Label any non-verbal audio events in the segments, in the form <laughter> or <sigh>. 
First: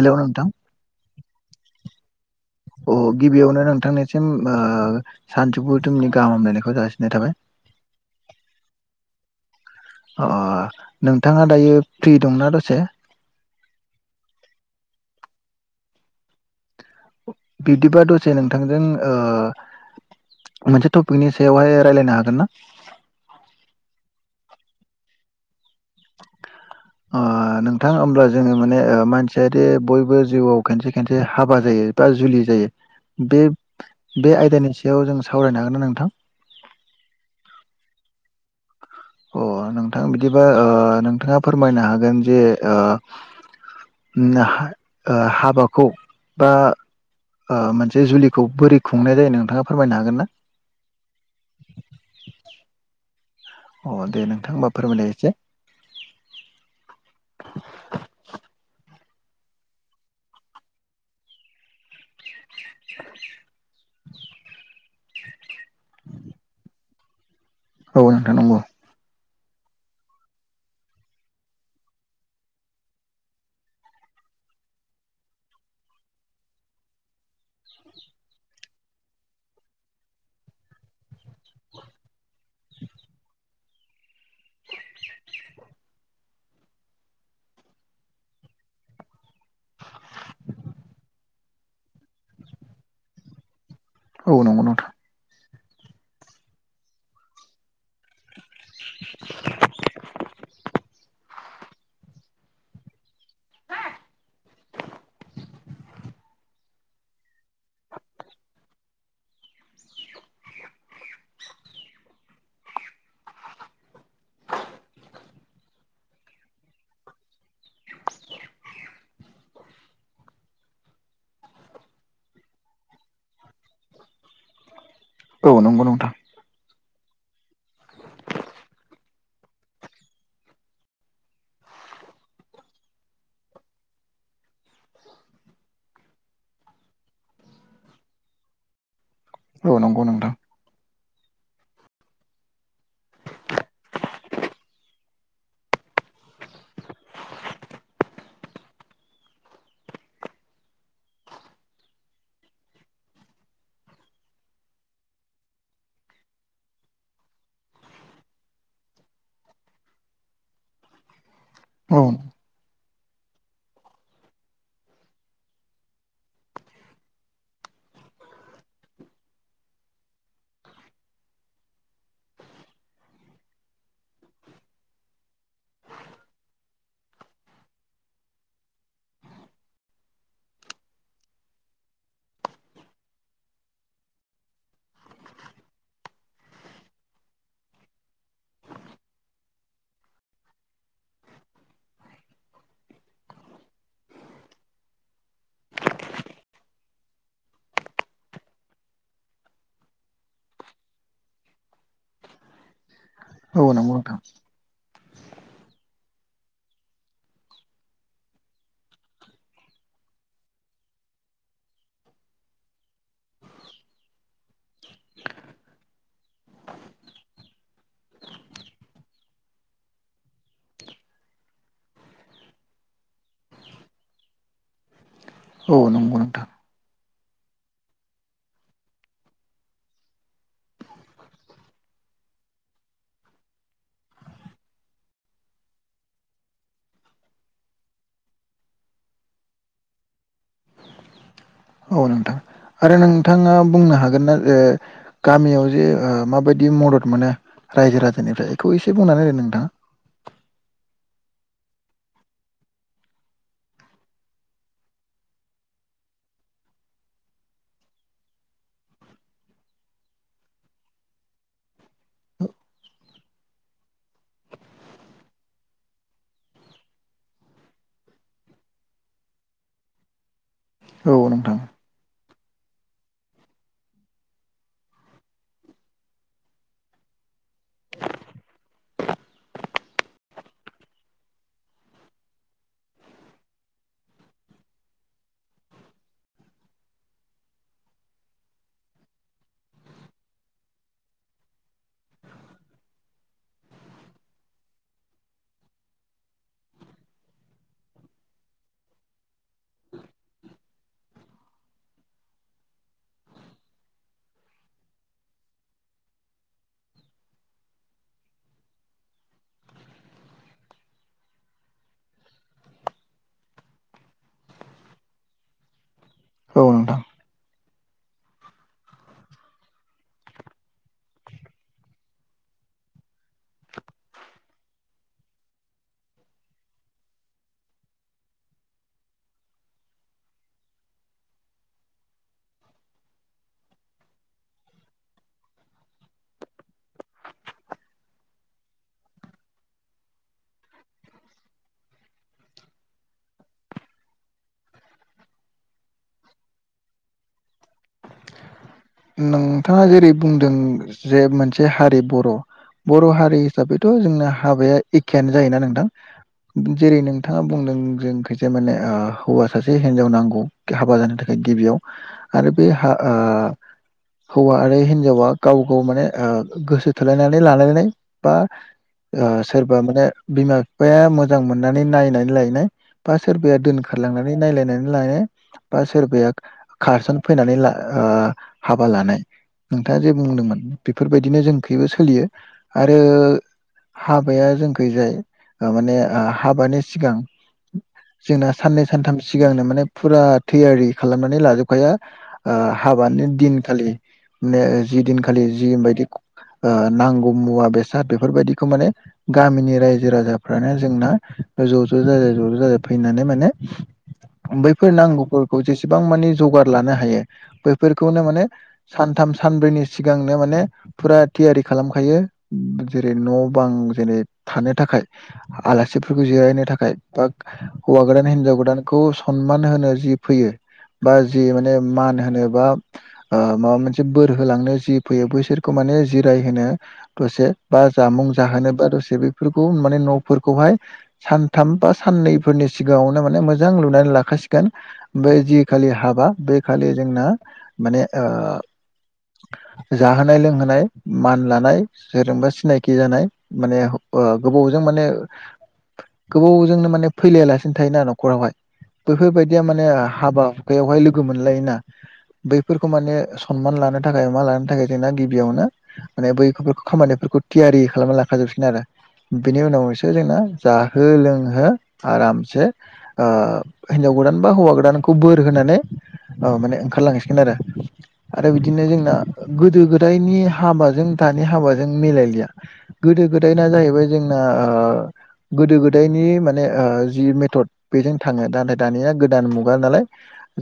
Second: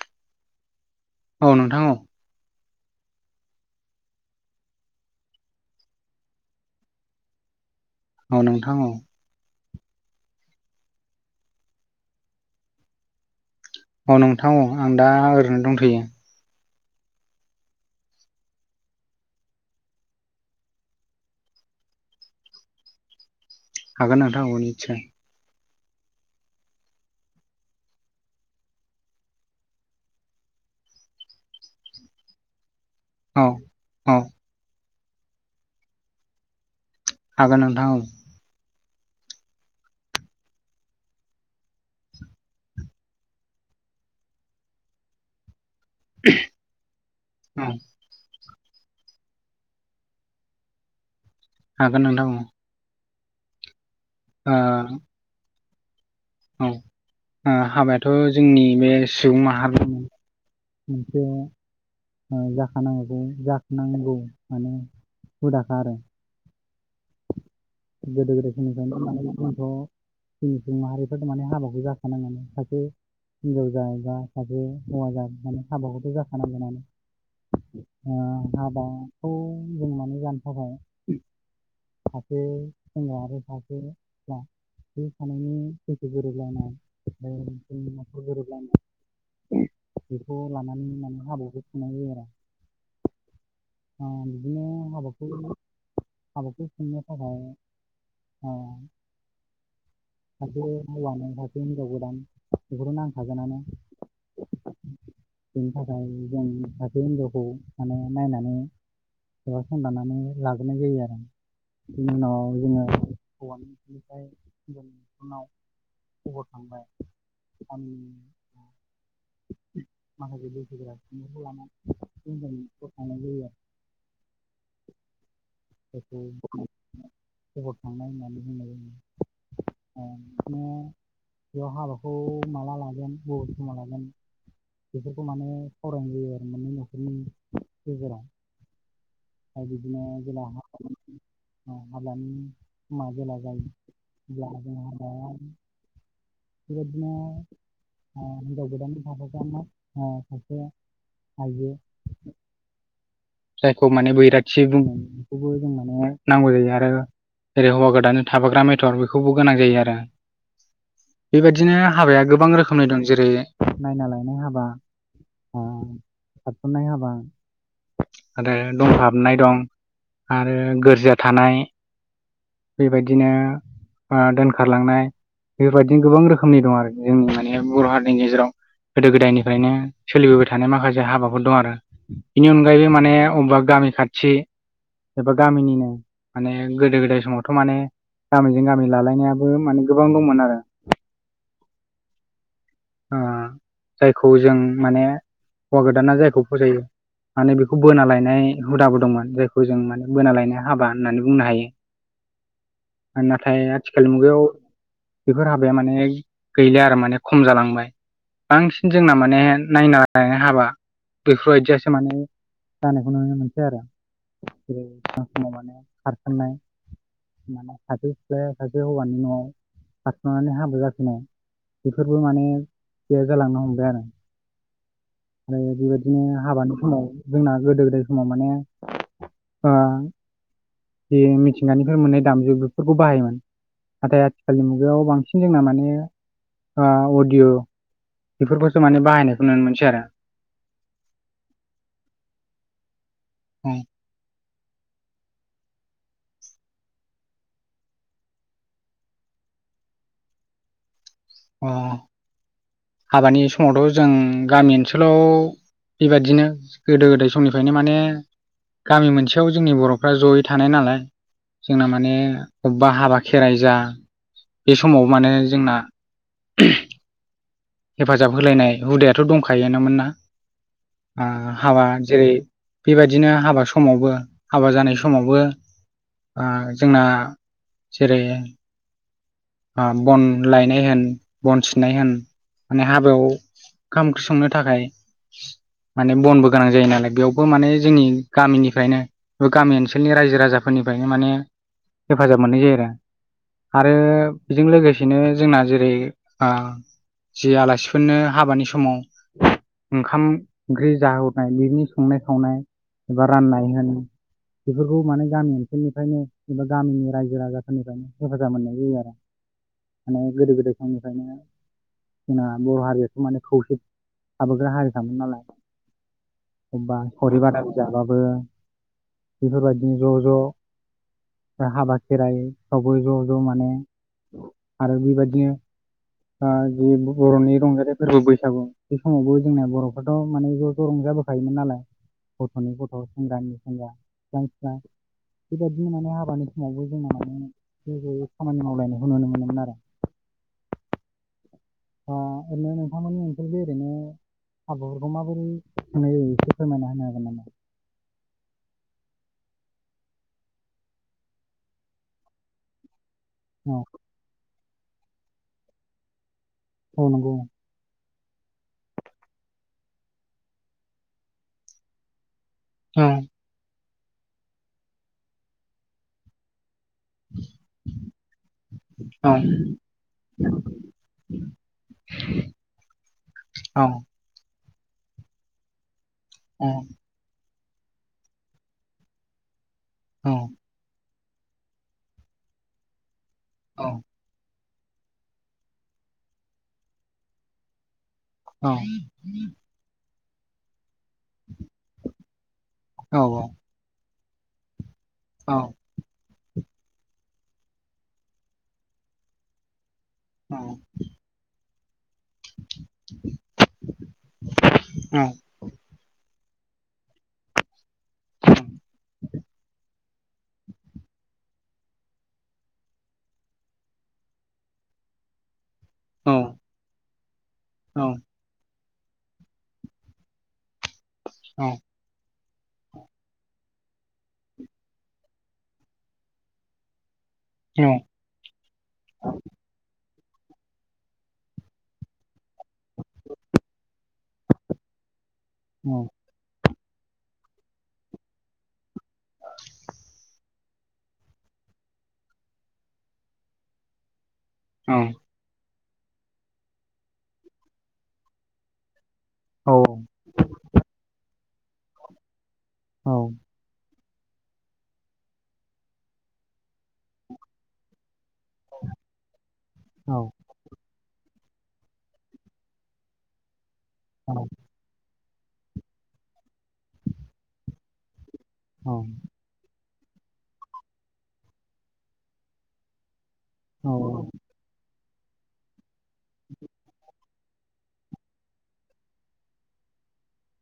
हेल' नोंथां औ नोंथां औ अ गिबियावनो नोंथांनिसिम सान्थिफुरुमनि गाहाम हामलायनायखौ जासिनाय थाबाय। औ नोंथां औ अ नोंथाङा दायो फ्रि दंना दसे अ नोंथां आं दा ओरैनो दंथ'यो बिब्दिबा दसे नोंथांजों मोनसे टपिकनि सायावहाय रायलायनो हागोन ना हागोन नोंथां <inaudible> नोंथाङा होमब्ला जोङो माने मानसिया जे बयबो जिउआव खनसे खनसे हाबा जायो बा जुलि जायो बे औ औ बे आयदानि सायाव जों सावरायनो हागोन ना नोंथां? हागोन नोंथां औ औ अ नोंथां बिदिबा नोंथाङा फोरमायनो हागोन जे ओ हाबाखौ बा औ मोनसे जुलि खौ बोरै खुंनाय जायो नोंथाङा फोरमायनो हागोन ना? हागोन नोंथां औ ओ अ दे नोंथां होमबा फोरमायनायसाय औ हाबायाथ' जोंनि बे सुबुं माहा <unintelligible> हुदाखा आरो <unintelligible> औ नोंथां जोंनि नंगौ सुबुं माहारिफ्रा थारमाने हाबाखौ जाखानागौ सासे हिनजाव जा बा सासे हौवा जा माने हाबाखौथ' जाखानांगोनानो हाबाखौ बुंनानै जानफाबाय <unintelligible> बे सानैनि गोसो गोरोबलायनाय <unintelligible> गोरोबलायनाय बेखौ लानानै माने हाबाखौ खुंनाय जायो आरो। ओ औ नंगौ बिदिनो नोंथां हाबाखौ हाबाखौ खुंनो थाखाय <unintelligible> हिनजाव गोदान बेफोरखौ नांखागोनानो बेनि थाखाय जों सासे हिनजावखौ माने नायनानै एबा संदानानै लाग्रोनाय जायो आरो <unintelligible> बिनि उनाव जोङो हौवानिनिफ्राय हिनजावनि नखरनाव खबर थांबाय गामिनि <unintelligible> माखासे बैसोफोरा सुबुंखौ लानानै थांनाय जायो आरो औ नंगौ नोंथां जायखौ खबर थांनाय होननानै बुंनाय जायो ओ बेखौनो बेयाव हाबाखौ माला लागोन बबे समाव लागोन बेफोरखौ माने सावरायनाय जायो आरो माने नखरनि गेजेराव औ आरो बिदिनो नंगौ नोंथां जेला हा हाबानि समा जेला जायो <unintelligible> बेबायदिनो ओ हिनजाव गोदानजों थाफाग्रा सानसि ओ सासे आइजो जायखौ माने बैराथि बुङो बेखौबो जों माने नांगौ जायो आरो जेरै हौवा गोदानानै थाफाग्रा मेथर बेखौबो गोनां जायो आरो <unintelligible> बेबायदिनो औ औ हाबाया गोबां रोखोमनि दं जेरै नायना लायनाय हाबा आ खारसननाय हाबा आरो दंखा हाबनाय दं आरो गोरजिया थानाय बेबायदिनो आ दोनखारलांनाय बेफोरबायदिनो गोबां रोखोमनि दं आरो जोंनि माने बर' हारिनि गेजेराव गोदो गोदायनिफ्रायनो सोलिबोबाय थानाय माखासे हाबाफोर दं आरो बेनि अनगायै अगायबो माने अबेबा गामि खाथि एबा गामिनिनो माने गोदो गोदाय समावथ' माने गामिजों गामि लालायनायाबो माने गोबां दंमोन आरो <unintelligible> ओ जायखौ जों माने हौवा गोदाना जायखौ फसायो माने बेखौ बोना लायनाय हुदाबो दंमोन जायखौ जों माने बोना लायनो हाबा होननानै बुंनो हायो <inaudible> नाथाय नंगौ आथिखाल नोंथां मुगायाव बेफोर हाबाया माने गैला आरो माने खम जालांबाय बांसिन जोंना माने नायना लायनाय हाबा बेफोरबायदियासो माने जानायखौ नुनो मोनसै आरो जेरै समाव माने खारसननाय माने सायसे सिख्लाया सासे हौवानि न'आव खारसननानै हाबा जाफिनाय बेफोरबो माने गैया जालांनो हमबाय आरो औ आरो नंगौ बेबायदिनो नोंथां हाबानि समाव जोंना गोदो गोदाय समाव माने ओ जि मिथिंगानिफ्राय मोननाय दामजु बेफोरखौ बाहायोमोन नाथाय आथिखालनि मुगायाव बांसिन जोंना माने आ अडिय' बेफोरखौसो माने बाहायनायखौ नुनो मोनसै आरो औ नोंथां आरो नोंथाङा औ बुंनो हागोन ना? जे गामियाव जे ओ माबायदि मदद मोनो रायजो राजानिफ्राय बेखौ एसे बुंनानै होदो नोंथां अ हाबानि समावथ' जों गामि ओनसोलाव बेबायदिनो गोदो गोदाय समनिफ्रायनो माने गामि मोनसेयाव जोंनि बर'फ्रा जयै थानाय नालाय जोंना माने बबेबा हाबा खेराइ जा बे समाव माने जोंना हेफाजाब होलायनाय हुदायाथ' दंखायानोन ना होदो नोंथाङा औ नोंथां हाबा जेरै बेबायदिनो हाबा समावबो हाबा जानाय समावबो जोंना जेरै बन लायनाय होन बन सिननाय होन माने हाबायाव ओंखाम ओंख्रिंनो थाखाय <inaudible> माने बनबो गोनां जायो नालाय बेयावबो माने जोंनि गामिनिफ्रायनो बा गामि ओनसोलनि रायजो राजाफोरनि निफ्रायनो माने हेफाजाब मोननाय जायो आरो आरो बेजों लोगोसेनो जोंना जेरै जि आलासिफोरनो हाबानि समाव ओंखाम ओंख्रि जाहोबनाय बेनि संनाय खावनाय एबा राननाय होन बेफोरखौ माने गामि ओनसोलनिफ्रायनो एबा गामिनि रायजो राजाफोरनिफ्रायनो हेफाजाब मोननाय जायो आरो माने गोदो गोदाय समनिफ्रायनो जोंना बर' हारियाथ' माने खौसे थाबोग्रा हारि मोन नालाय औ नोंथां एखमबा सरि बादा जाबाबो बेफोरबायदिनो ज' ज' हाबा खेराइफ्रावबो ज' ज' माने आरो बेबायदिनो <inaudible> बे बर'नि रंजाानाय फोरबो बैसागु बे समावबो जोंनाया बर'फ्राथ' माने ज' ज' रंजाबोखायोमोन नालाय गथ'नि गथ' सेंग्रानि सेंग्रा बिफा बिफा बेबायदिनो माने हाबानि समावबो जोंना माने ज जयै खामानि मावलायनायखौ नुनो मोनोमोन आरो <inaudible> ओरैनो नोंथांमोननि ओन्सोलथिं ओरैनो हाबाफोरखौ माबोरै होनाय जायो एसे फोरमायना होनो हागोन नामा? नोंथाङा जेरै बुंदों जे मोनसे हारि बर' बर' हारि औ हिसाबैथ' जोंना हाबाया एखेआनो जायोना नोंथां जेरै औ नंगौ नोंथाङा बुंदों जों से माने हौवा सासे हिनजाव नांगौ हाबा जानो थाखाय गिबियाव आरो बे औ हौवा आरो हिन्जावा गाव गाव माने गोसो थोलायनानै लालायनाय बा औ सोरबा माने बिमा बिफाया मोजां मोननानै नायनानै लायनाय बा सोरबाया औ दोनखारलांनानै नायलायनानै सोरबाया औ खारसन फैनानै हाबा लानाय नोंथाङा जे औ बुंदोंमोन बेफोरबायदिनो जोंखबो सोलियो आरो औ हाबाया जोंखैजाय माने हाबानि सिगां जोंना औ साननै सानथाम सिगांनो माने फुरा थैयारि खालामनानै लाजोबखाया औ हाबानि दिनखालि जि दिनखालि औ जिबायदि नांगौ मुवा बेसाद बेफोरबायदिखौ माने गामिनि रायजो औ राजाफ्रानो जोंना ज' ज' जाय ज' ज' जाय फैनानै माने बैफोर औ नांगौफोरखौ जेसेबां माने जगार लानो हायो बेैफोरखौनो माने सानथाम सानब्रैनि सिगांनो माने फुरा थियारि खालामखायो जेरै न' बां जेरै थानो थाखाय आलासिफोरखौ औ जिरायनो थाखाय बा हौवा गोदान हिनजाव गोदान बे खौ सनमान होनो जि फैयो बा जि माने मान होनो बा माबा मोनसे बोर होलांनो जि फैयो बैसोरखौ माने जिरायहोनो दसे बा जामुं जाहोनोबा दसे बेफोरखौ माने न' फोरखौहाय सानथाम बा साननैफोरनि सिगाङावनो माने मोजां लुनानै लाखासिगोन। बे जि खालि हाबा बे खालि जोंना माने जाहोनाय लोंहोनाय मान लानाय सोरजोंबा सिनायखि जानाय माने गोबावजों माने गोबावजोंनो माने फैलायालासिनो थायोना न'खरावहाय बेफोरबायाददिया माने हाबा हुखायावहाय लोगो मोनलायोना बैफोरखौ माने सनमान लानो थाखाय मा लानो थाखाय जोंना गिबियावनो माने बैफोरखौ खामानिफोरखौ थियारि खालाम ला होखाजोबसिगोन आरो बिनि उनावसो जोंना जाहो लोंहो आरामसे ओ हिनजाव गोदान बा हौवा गोदान खौ बोर होनानै ओ माने ओंखारलांसिगोन आरो आरो बिदिनो जोंना गोदो गो नि हाबाजों दानि हाबाजों मिलायलिया गोदो गोदायना जाहैबाय जोंना गोदो गोदायनि माने जि थद बेजों थाङो दा नाथाय दानिया गोदान मुगा नालाय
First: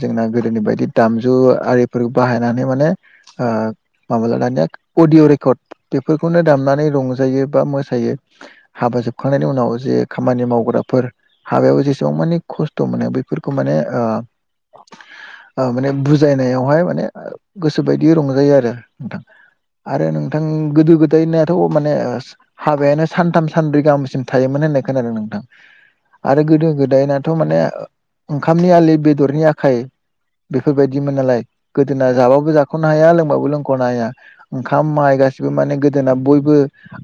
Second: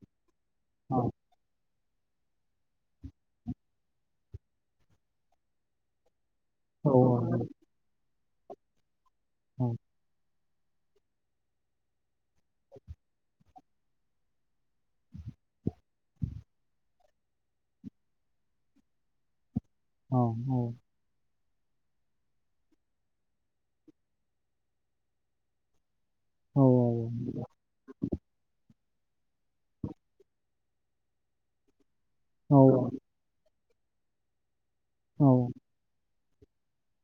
जोंना गोदोनि बायदि दाम आरिफोर बाहायनानै माने ओ माबाला दानिया अदिअ' रेकर्द बेफोर खौनो दामनानै औ रंजायो बा मोसायो हाबा जोबखांनायनि औ उनाव जे खामानि माव ग्राफोर हाबायाव जेसेबां मानि खस्थ' मोनो बैफोरखौ माने अ माने बु बुजायनायावहाय माने गोसो बायदि रंजायो आरो नोंथां आरो नोंथां गोदो-गोदायनि माने हाबायानो सानथाम सानब्रै गाहामसिम थायोमोन होननाय खोनादों नोंथां। आरो गोदो गोदायनाथ' माने ओंखामनि आलि बेदरनि आखाइ बेफोरबायदि बिदिमोन नालाय गोदोना जाबाबो जाख'नो हाया लोंबाबो लोंख'नो हाया। ओंखाम माइ गासिबो माने गोदोना बयबो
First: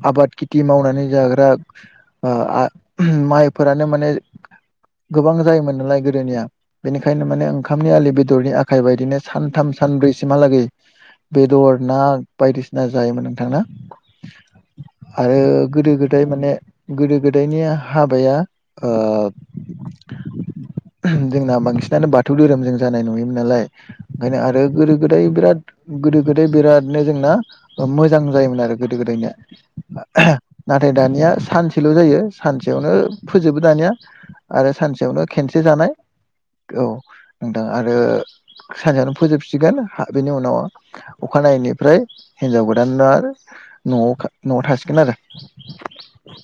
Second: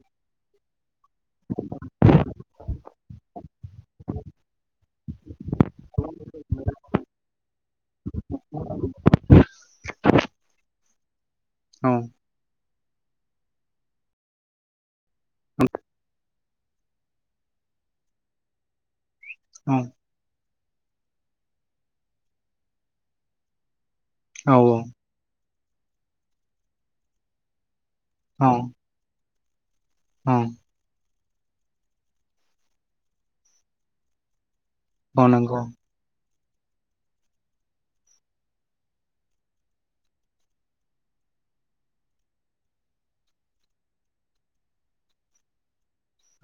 आबाद खिति मावनानै जाग्रा ओ आ माइफोरानो माने गोबां जायोमोन नालाय गोदोनिया बेनिखायनो माने ओंखामनि आलि बेदरनि आख खाइ बायदिनो सानथाम सानब्रैसिमहालागै बेदर, ना बायदिसिना ना जायोमोन नोंथांना आरो गोदो गोदाय माने गोदो गोदायनि हाबाया ओ जोंना बांसिनानो बाथौ धोरोमजों जानाय नुयोमोन नालाय। ओंखायनो आरो गोदो गोदाय बिराद गोदो गोदाय बिरादनो जोंना मोजां जायोमोन आरो गोदो गोदायनिया नाथाय दानिया सानसेल' जायो सानसेयावनो फोजोबो दानिया आरो सानसेयावनो खेनसे नंगौ जानाय औ नोंथां आरो सानसेयावनो फोजोबसिगोन बेनि उनाव अखानायैनिफ्राय हिनजाव गोदान आरो न'वाव न'वाव थासिगोन आरो।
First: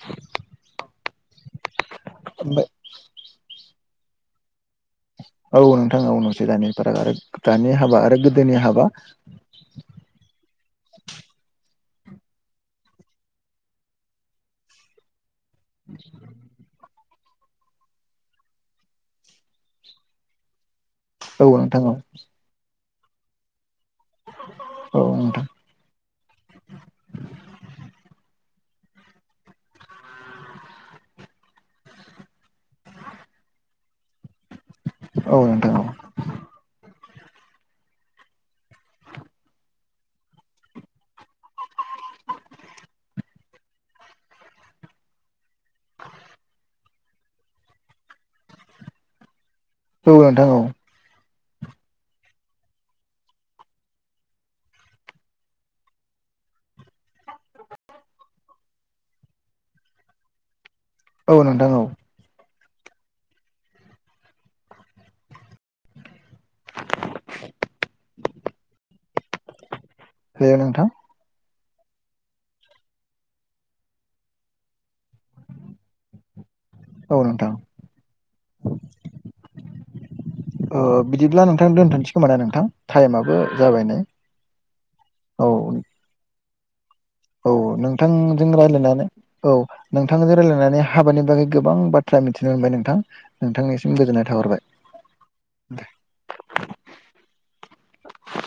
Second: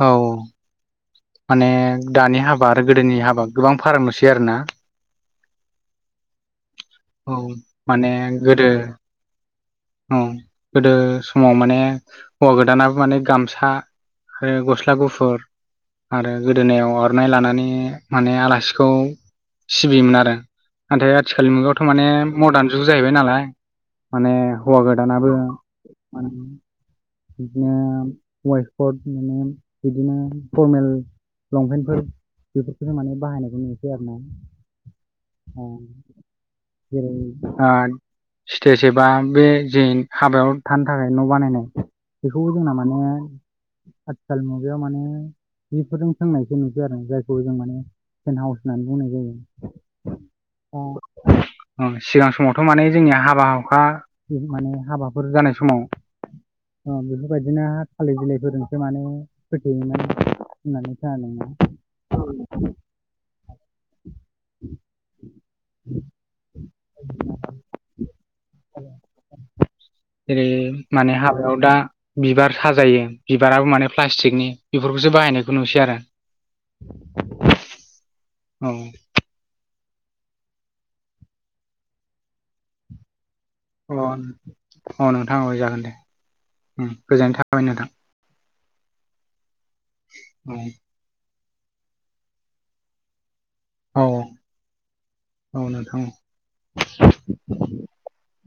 औ माने दानि हाबा ओमफ्राय आरो गोदोनि हाबा गोबां फारागनुसै आरोना? औ नोंथां औ नुसै दानि फाराग आरो औ दानि हाबा माने आरो गोदोनि गोदो हाबा औ गोदो समाव माने हौवा गोदाना माने गामसा आरो गस्ला गुफुर आरो गोदोनायाव आरो र'नाय लानानै माने आलासिखौ सिबियोमोन आरो। नाथाय औ आथिखालनि नोंथां मुगायावथ' औ माने मदार्न जुग जाहैबाय नालाय माने हौवा औ गोदानाबो नोंथां मान बिदिनो वाइफड माने बिदिनो फर्मेल लंपेन्टफोर बेफोरखौसो माने बाहायनायखौ नुसै आरो ना। औ अ नोंथां जेरै ओ स्टेज एबा बे जे हाबायाव थानो थाखाय न' बानायनाय बेखौबो जोंना माने आथिखाल मुगायाव माने बेफोरजों सोंनायसो नुसै आरो जायखौ जों माने टेन हाउस होननानै बुंनाय जायो। औ नोंथां औ। सिगां समावथ' माने जोंनिया हाबा-हुखा माने हाबाफोर जानाय समाव अ बेफोरबायदिनो थालिर बिलाइफोरजोंसो माने फोथेयोमोनना। औ नोंथां औ <unintelligible> <inaudible> <inaudible> जेरै हेलौ नोंथां माने हाबा दा बिबार साजायो बिबाराबो माने प्लास्टिकनि। बेफोरखौसो बाहायनायखौ नुसै आरो। औ नोंथां औ। ओ बिदिब्ला नोंथां दोनथ'नोसै खोमा नोंथां टाइमाबो। जाबाय अ नै अ नोंथाङा औ अ जागोन दे गोजोननाय थाखाबाय नोंथां। जों रायलायनानै औ नोंथांजों औ रायलायनानै हाबानि बागै गोबां बाथ्रा मिथिनो मोनबाय नोंथां। नोंथांनिसिम औ गोजोननाय थाहरबाय औ दे। नोंथां औ <inaudible>